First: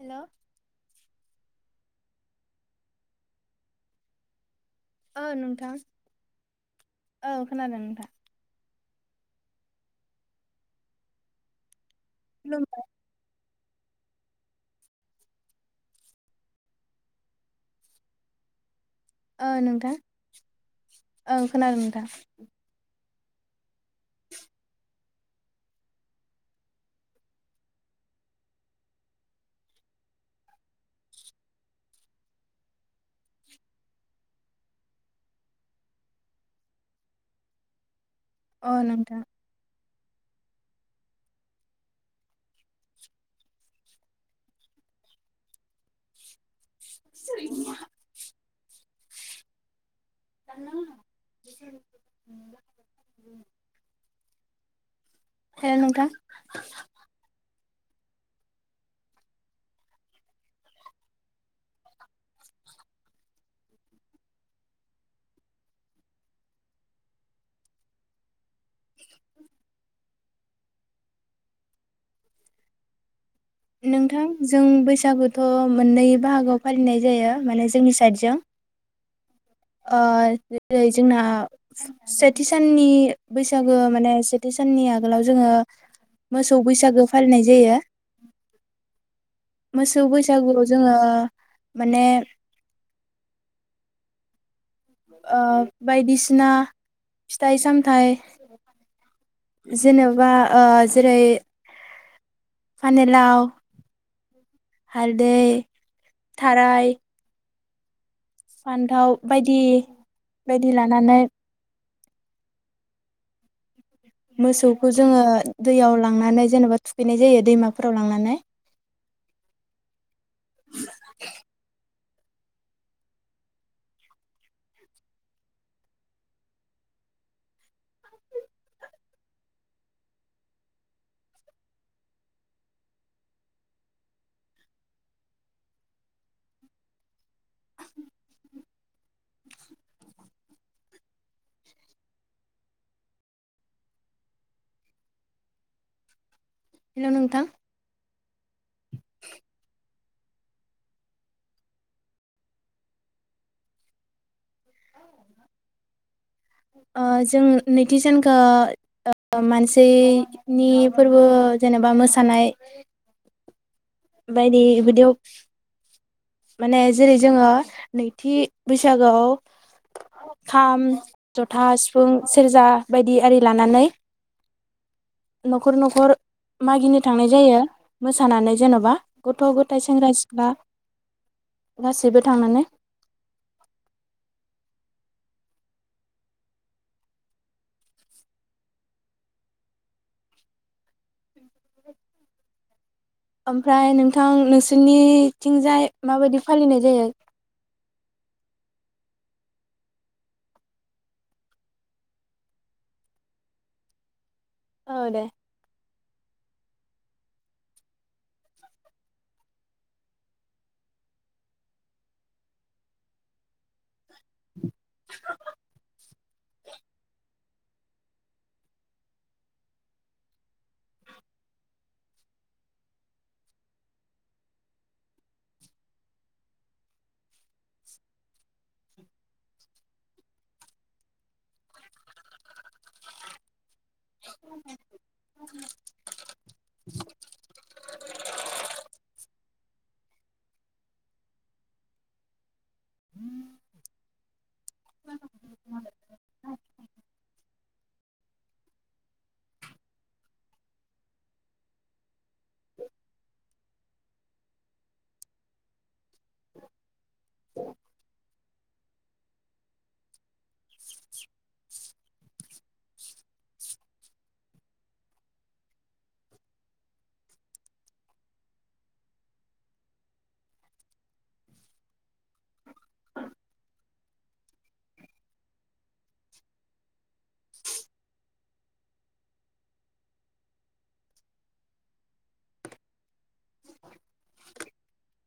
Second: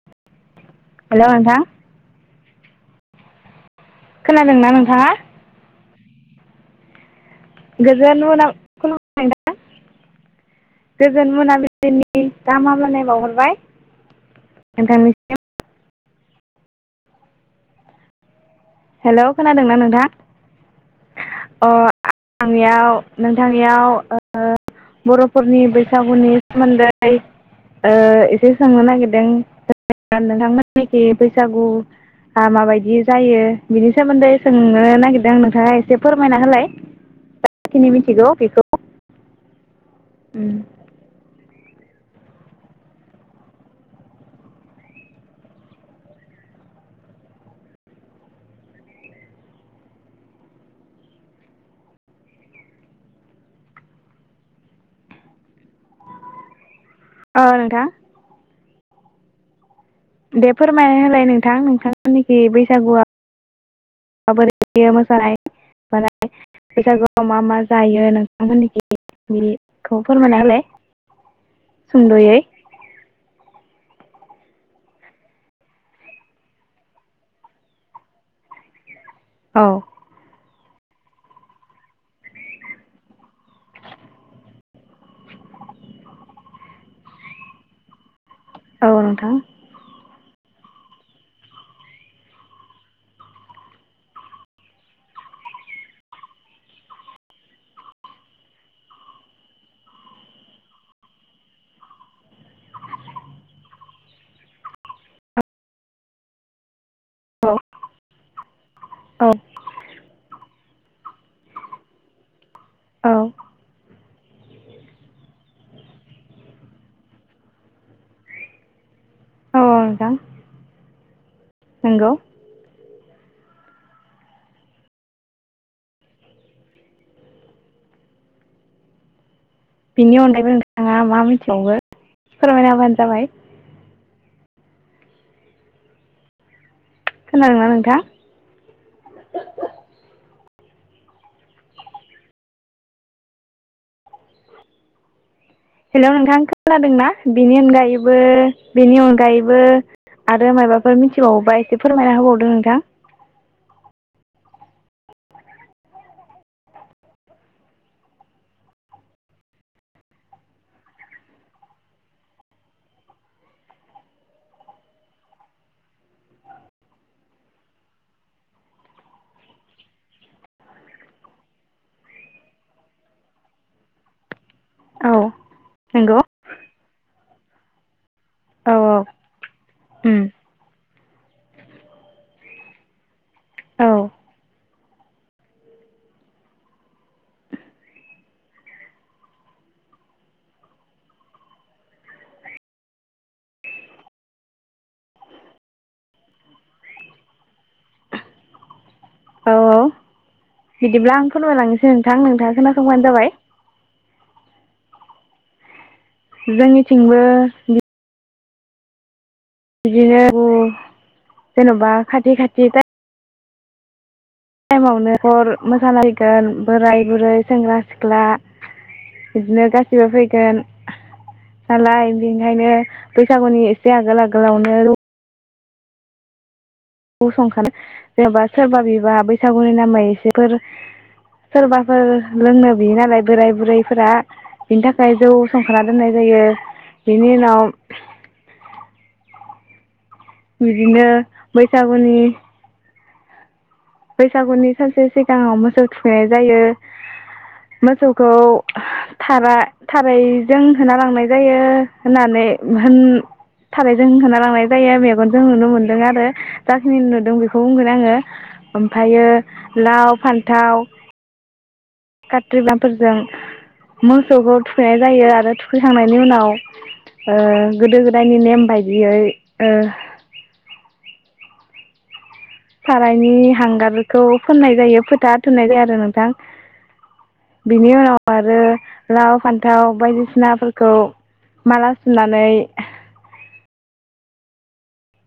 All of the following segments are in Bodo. हेलौ हेलौ नोंथां। खोनादोंना नों ओ नोथां। नोंथां गोजोन मोना खन [unintelligible] गोजोन मोनाबि लिनि गाहाम खुलुमबाय हामलायनाय बावहरबाय । नोंथांनिसिम। हेलौ खोनादोंना नोंथां औ अ खोनादों नोंथां आंनियाव नोंथांनियाव ओ‌ बर'फोरनि बैसागुनि सोमोन्दै ओ एसे सोंनो नागिरदों नोंथांमोननिखि बैसागुआ माबायदि जायो? बिनि सोमोन्दै सोंनो नागिरदों आं नोंथाङा एसे फोरमायना होलाय मिथिगौ बेखौ अ नोंथां उम। [unintelligible] [inaudible] हेल नोंथां। औ नोंथां। दे फोरमायना होलाय नोंथां नोंथांमोननिखि बैसागुआव माबोरैयो मोसानाय माने बैसागुआव मा मा जायो नोंथांमोननिखि बेखौ फोरमायना होलाय सुंदयै। नोंथां जों बैसागुथ मोननै बाहागोआव फालिनाय जायो माने जोंनि साइडजों। औ ओ। जेरै जोंना सेथि साननि बैसागो माने सेथि साननि आगोलाव जोङो मोसौ बैसागो फालिनाय जायो। औ नोंथां मोसौ बैसागु जोङो माने ओ बायदिसिना फिथाइ सामथाइ जेनेबा ओ जेरै फानेलाव हालदै, थाराय औ। फान्थाव औ बायदि बायदि लानानै औ मोसौखौ जोङो दैयाव लांनानै जेनेबा थुखैनाय जायो दैमाफोराव लांनानै। अ नोंथां नोंगौ। बिनि अनगायैबो नोंथाङा मा मिथिबावो फोरमायना हाबानो जाबाय। खोनादोंना नोंथां? हेलौ नोंथां खो दोंना हेलौ नोंथां बेनि अनगायैबो बेनि अनगायैबो आरो मायाबाफोर मिथिबावोबा एसे फोरमायना होबावदों नोंथां। ओ जों नैथि सानखो मानसिनि फोरबो जेनेबा मोसानाय बायदि बेदियाव माने जेरै जोङो नैथि बैसागआव खाम जथा सिफुं सेरजा बायदि आरि लानानै औ नखर नखर नंगौ मागिनो थांनाय जायो मोसानानै औ जेनबा औ गथ गथायाइ सेंग्रा उम सिख्ला गासिबो थांनानै औ ओमफ्राय नोंथां नोंसोरनिथिंजाय माबायदि फालिनाय जायो औ औ बिदिब्ला आं फोरनमायलांनोसै नोंथां नोंथाङा खोनासंबानो जाबाय औ दे जोंनिथिंबो बिदिनो जेनबा खाथि खाथि टाइमावनो हर मोसानायायगोन बोराय बुरै सेंग्रा सिख्ला बिदिनो गाससिबो फैगोन हम नालाय बेनिखायनो बैसागुनि एसे आगोल आगोलावनो गसंखानो जेनबा सोरबा बिबा बैसागुनि नामै एसेफोर सोरबाफोर लोंनो बियो नालाय बोराय बुरै फोरा बिनि थाखाय जौ संखाना दोननाय जायो बिनि उनाव बिदिनो बैसागुनि हम बैसागुनि सानसे सिगाङाव मोसौ थुखैनाय जायो मोसौखौ थारा थारैजों होना लांनाय जायो होननानै होन थारैजों होना लांनाय जायो मेगनजों नुनो मोनदों आरो जाखिनि नुदों बेखौ बुंगोन आङो ओमफायो लाव फान्थाव कात्रि बाफोरजों मोसौखौ थुखैनाय जायो आरो थुखैखांनायनि उनाव ओ गोदो गोदायनि नेम बायदियै ओ सारायनि हांगारखौ फोननाय जायो फोथा थुननाय जाया आरो नोंथां बिनि उनाव आरो लाव फान्थाव बायदिसिनाफोरखौ माला सुनानै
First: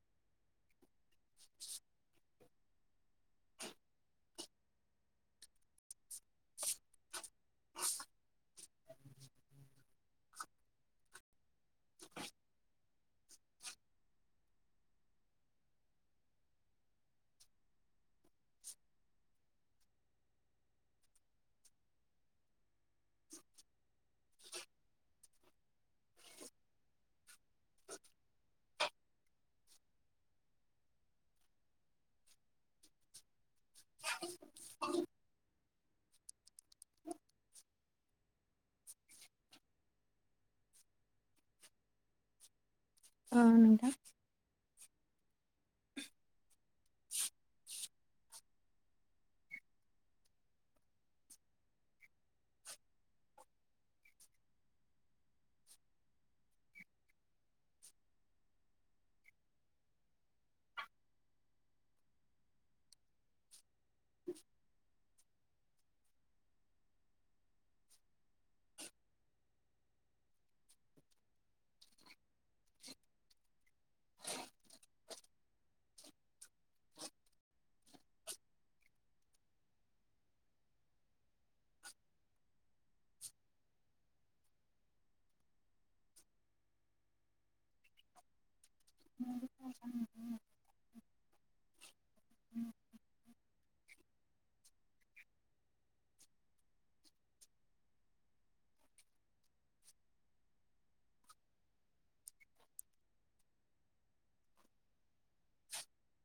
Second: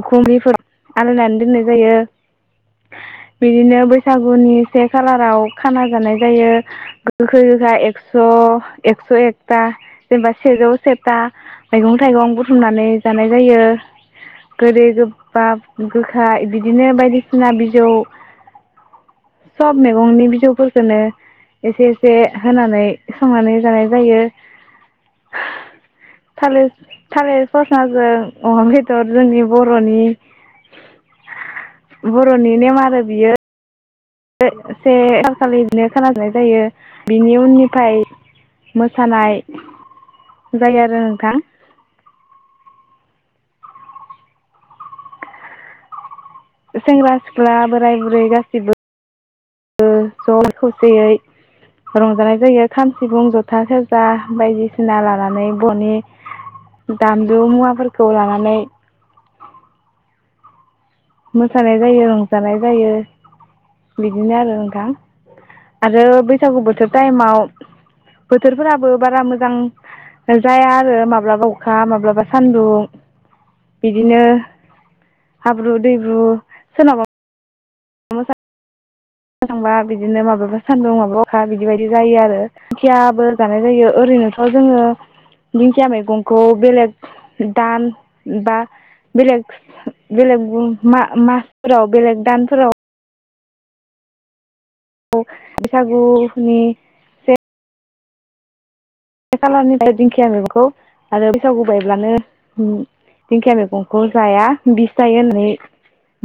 उखुमैफोराव आलायनानै दोननाय जायो बिदिनो बैसागुनि से खालाराव खाना जानाय जायो गोखै गोखा एक्स एक्स एकथा जेनेबा सेजौ सेथा मैगं थाइगं बुथुमनानै जानाय जायो गोदै गोबाब गोखा बिदिनो बायदिसिना बिजौ [inaudible] सब मैगंनि बिजौफोरखौनो एसे एसे होनानै संनानै जानाय जायो थालिर थालिर फरसाजों अमा बेद जोंनि बर'नि बर'नि नेम आरो बियो। सै से सानखालि - - नो खाना‌ जानाय जायो बिनि उननिफाय मोसानाय जायो आरो नोंथां। ओ नोंथां। सेंग्रा सिख्ला बोराय बुरै गासिबो ओ ज खौसेयै रंजानाय जायो खाम सिफुं जथा सेरजा बायदिसिना लानानै बनि दामलु मुवाफोरखौ लानानै मोसानाय जायो, रंजानाय जायो। बिदिनो आरो नोंथां। आरो बैसागु बोथोर टाइमाव बोथोरफोराबो बारा मोजां जाया आरो माब्लाबा अखा माब्लाबा सान्दुं बिदिनो हाब ब्रु दैब्रु सोरनाबा मोसा थांबा बिदिनो माबाब्ला सान्दुं माबाब्ला अखा बिदि बायदि जायो आरो खियाबो जानाय जायो ओरैनोथ जोङो दिंखिया मैगंखौ बेलेग दान बा बेलेग बेलेग मासफोराव बेलेग दानफोराव [unintelligible] बैसागुनि से बे खालारनिफ्राय दिंखिया मैगंखौ आरो बैसागु बायब्लानो उम दिंखिया मैगंखौ जाया बिस जायो होननानै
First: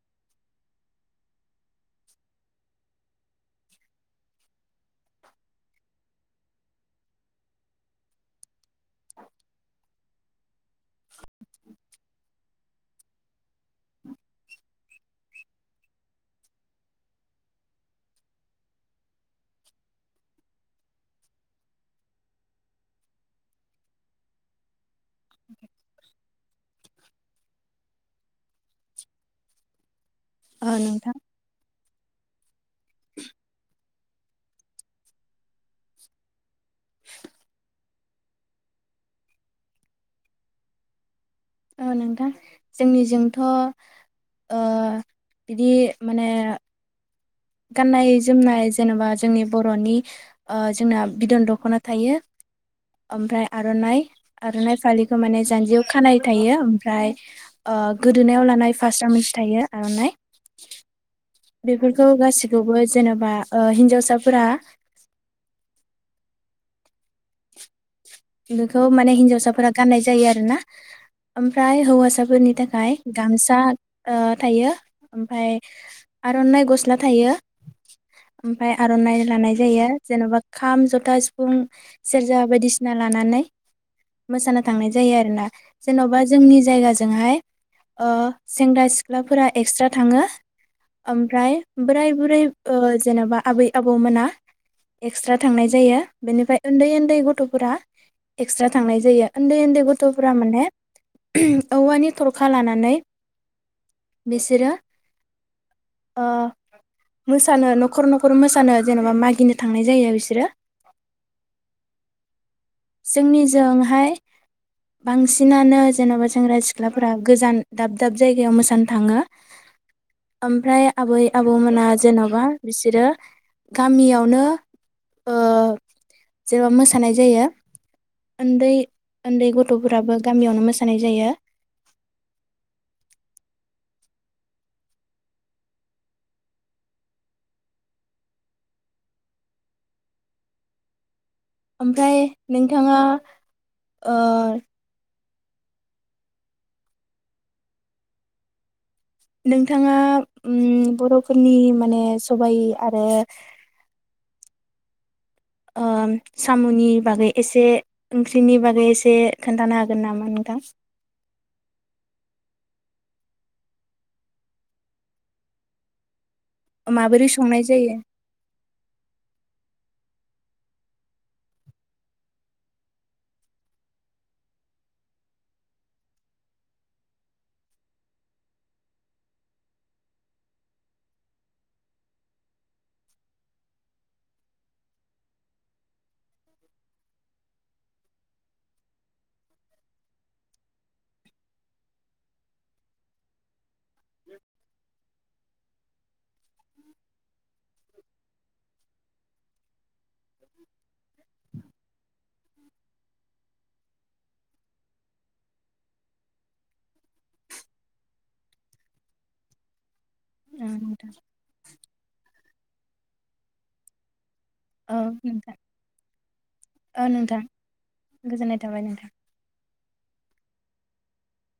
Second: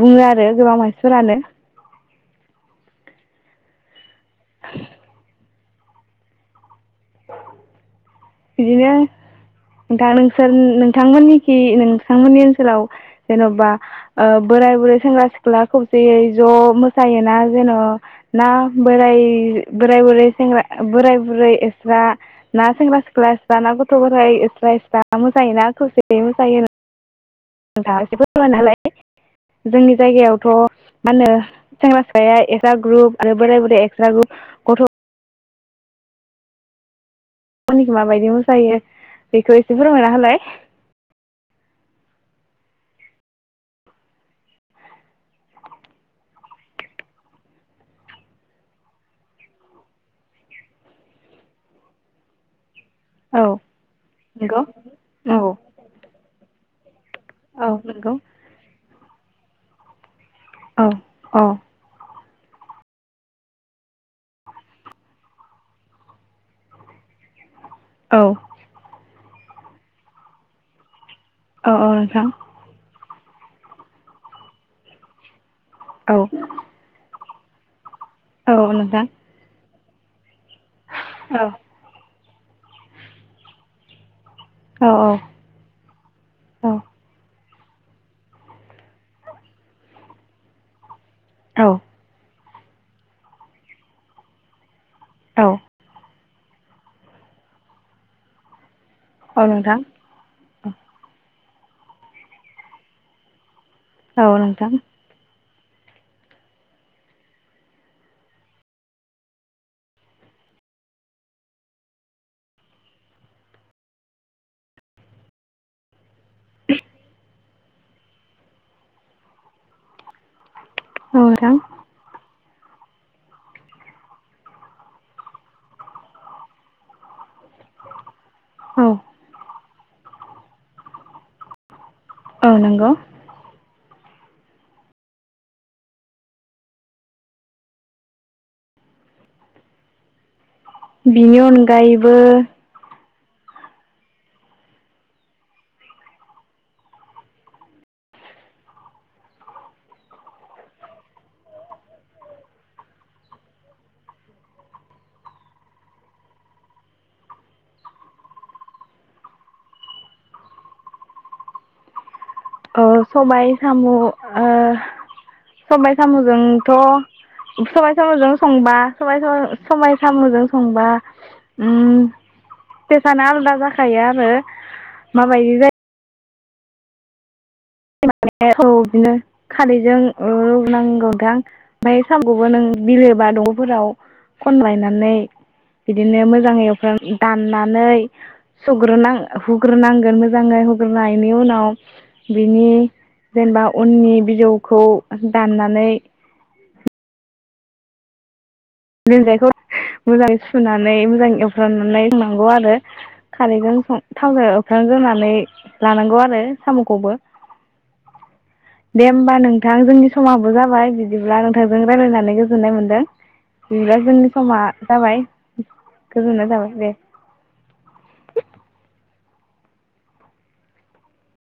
बुङो आरो गोबां मानसिफोरानो। बिदिनो नोंथां नोंसोर नोंथांमोननिखि नोंथांमोननि ओनसोलाव जेनबा ओ बोराय बुरै सेंग्रा सिख्ला खौजोयै ज मोसायोना जेन' ना बोराय बोराय बुरै सेंग्रा ए बोराय बुरै एस्रा ना सेंग्रा सिख क्स जाना गथफोर एस्रा एस्रा। मोसायोना खौसेयै मोसायो। नोंथाङा एसे फोरमायना होलाय [unintelligible] जोंनि जायगायावथ औ मा नोंथां होनो सेंग्रा सिखाया एस स्रा ग्रुप आरो बोराय बोरिय एक्स जागु गथ [unintelligible] माबायदि मोसायो बेखौ एसे फोरमायना होलाय ओ नोंथां जोंनिजोंथ ओ बिदि माने गाननाय जोमनाय जेनेबा जोंनि बरनि ओ जोंना बिदन दखना थायो ओमफ्राय औ आरनाइ नंगौ आरनाइ फालिखौ माने औ जान्जियाव खानाय थायो ओमफ्राय ओ औ नंगौ गोदोनायाव लानाय फा स्रा मोनसे थायो आरनाइ औ औ बेफोरखौ गासि खौबो जेनबा ओ हिन्जावसाफोरा [unintelligible] औ खौ माने हिनजाव साफोरा गाननाय जायो आरो ना औ ओमफ्राय औ नोंथां हौवासाफोरनि थाखाय गामसा ओ थायो ओमफाय औ आरनाइ गस्ला थायो [inaudible] औ ओमफाय नोंथां आरनाइ लानाय जायो जेनबा खाम जथा औ सिफुं सेरजा बायदिसि ना लानानै मोसानो औ थांनाय जायो आरोना जेनबा जोंनि औ जायगाजोंहाय ओ सेंग्रा सिख्लाफोरा एक्स्रा थाङो ओमफ्राय औ बोराय बुरै ओ जेनबा आबै आबौमोना एक्सट्रा औ थांनाय जायो बेनिफ्राय उन्दै उन्दै गथ फोरा एक्सट्र थांनाय जायो औ उन्दै नोंथां उन्दै गथफोरा माने औवानि थरखा लानानै औ बिसोरो नोंथां मोसानो न'खर न'खर मोसानो जेनबा मागिनो थांनाय जायो बिसोरो जोंनिजोंहाय बांसिनानो जेनबा सेंग्रा सिख्लाफोरा गोजान दाब दाब जायगायाव मोसानो थाङो । ओमफ्राय औ आबै नोंथां आबौमोना जेनबा बिसोरो गामियावनो जेनबा मोसानाय जायो। ओन्दै औ ओन्दै गथ'फोराबो गामियावनो मोसानाय जायो। औ नंगौ बेनि अनगायैबो ओमफ्राय नोंथाङा ओ नोंथाङा उम बर'फोरनि माने सबायाइ आरो उम साम'नि बागै एसे ओंख्रिनि बागै एसे खोनन्थानो हागोन नामा नोंथां? अ सबाय सामु ओ सबाइ सामु माबोरै संनाय जोंथ' सबाय जायो? सामुजों संबा सबाय सामु सबाय सामुजों संबा उम तेसानो आलादा जाखायो आरो माबायदि जायो औ बिदिनो खारैजों रुनांगौथां ओमफाय सामुखौबो नों बिलो बा दगफोराव खनलायनानै बिदिनो मोजाङै दाननानै सुग्रोनांग हुग्रोनांगोन मोजाङै हुग्रोनायनि उनाव बिनि जेनेबा उननि बिजौखौ दाननानै लानजायखौ मोजाङै सुनानै मोजां एवफ्रामनानै [unintelligible] आरो खारैजों थावजों एवस्रांग्रनानै लानांगौ आरो सामखौबो दे होमबा नोंथां जोंनि समाबो औ जाबाय नोंथां बिदिब्ला नोंथांजों रायलायनानै गो होनाय मोनदों [unintelligible] जों समा औ जाबाय नोंथां गोजोननाय जाबाय औ नोंथां दे गोजोननाय थाबाय नोंथां।